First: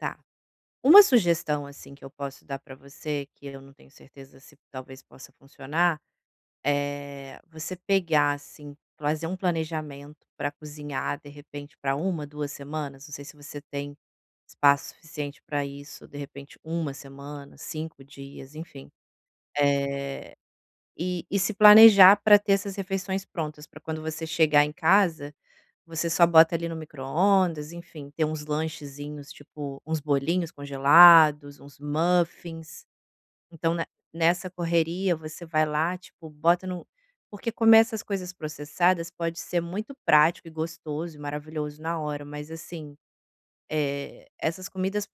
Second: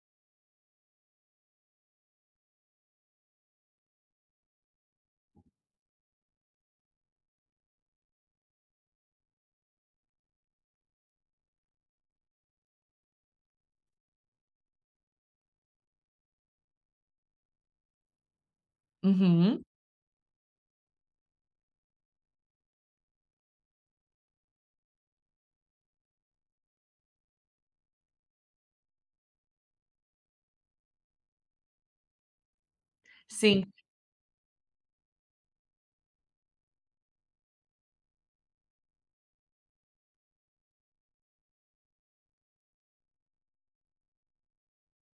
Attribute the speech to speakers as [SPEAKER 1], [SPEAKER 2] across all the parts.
[SPEAKER 1] Tá, uma sugestão, assim, que eu posso dar para você que eu não tenho certeza se talvez possa funcionar, eh, você pegar, assim, fazer um planejamento para cozinhar de repente para 1, 2 semanas, não sei se você tem espaço suficiente para isso, de repente 1 semana, 5 dias, enfim.
[SPEAKER 2] Uhum.
[SPEAKER 1] Eh, e e se planejar para ter essas refeições prontas para quando você chegar em casa, você só bota ali no micro-ondas, enfim, ter uns lanchezinhos, tipo, uns bolinhos congelados, uns uns muffins,
[SPEAKER 2] Sim.
[SPEAKER 1] então ne nessa correria você vai lá, tipo, bota no porque comer essas coisas processadas pode ser muito prático e gostoso e maravilhoso na hora, mas, assim, eh, essas comidas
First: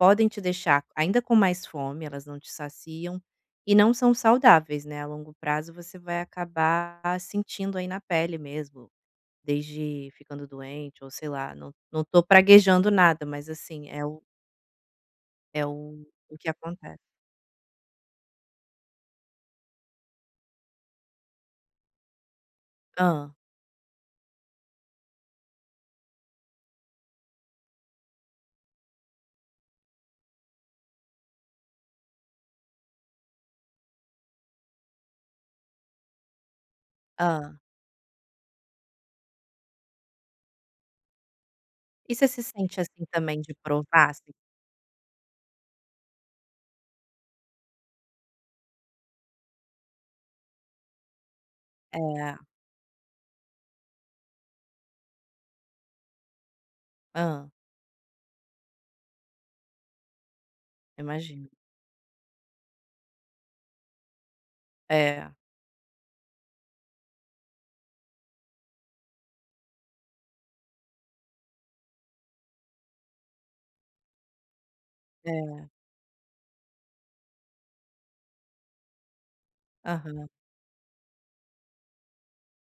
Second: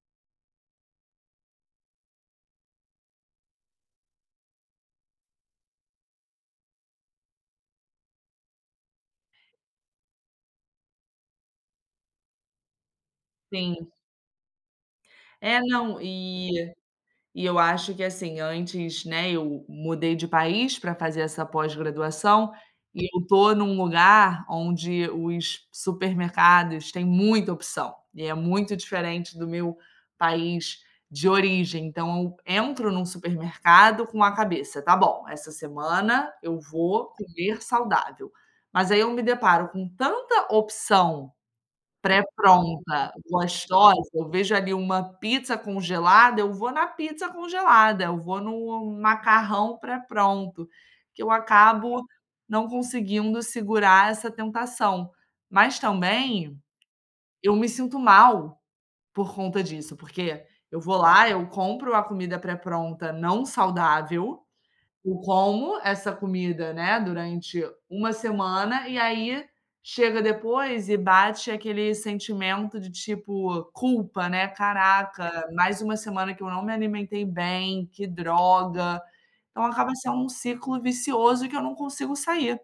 [SPEAKER 1] podem te deixar ainda com mais fome, elas não te saciam e não são saudáveis, né, a longo prazo você vai acabar sentindo aí na pele mesmo, desde ficando doente ou sei lá, não não estou praguejando nada, mas, assim,
[SPEAKER 2] Sim.
[SPEAKER 1] é o
[SPEAKER 2] É,
[SPEAKER 1] é o
[SPEAKER 2] não,
[SPEAKER 1] o que
[SPEAKER 2] e
[SPEAKER 1] acontece.
[SPEAKER 2] e eu acho que, assim, antes, né, eu mudei de país para fazer essa pós-graduação e eu
[SPEAKER 1] Hã.
[SPEAKER 2] estou em um lugar onde os supermercados têm muita opção e é muito diferente do meu país de origem. Então eu entro em um supermercado com a cabeça, "Tá bom, essa semana eu vou
[SPEAKER 1] Hã.
[SPEAKER 2] comer saudável". Mas aí eu me deparo com tanta opção,
[SPEAKER 1] E você se sente assim
[SPEAKER 2] pré-pronta,
[SPEAKER 1] também de
[SPEAKER 2] gostosa,
[SPEAKER 1] provar?
[SPEAKER 2] eu vejo ali uma pizza congelada, eu vou na pizza congelada, eu vou no macarrão pré-pronto que eu acabo
[SPEAKER 1] É.
[SPEAKER 2] não conseguindo segurar essa tentação. Mas também,
[SPEAKER 1] Hã.
[SPEAKER 2] eu me sinto mal, por conta disso, porque eu vou lá, eu
[SPEAKER 1] Imagino.
[SPEAKER 2] compro a comida pré-pronta não saudável, eu
[SPEAKER 1] É.
[SPEAKER 2] como essa comida, né, durante 1 semana, e aí chega depois e bate aquele sentimento de tipo, culpa, né, "Caraca,
[SPEAKER 1] É.
[SPEAKER 2] mais uma semana que eu não me alimentei bem, que droga". Então acaba sendo um
[SPEAKER 1] Aham.
[SPEAKER 2] ciclo vicioso que eu não consigo sair.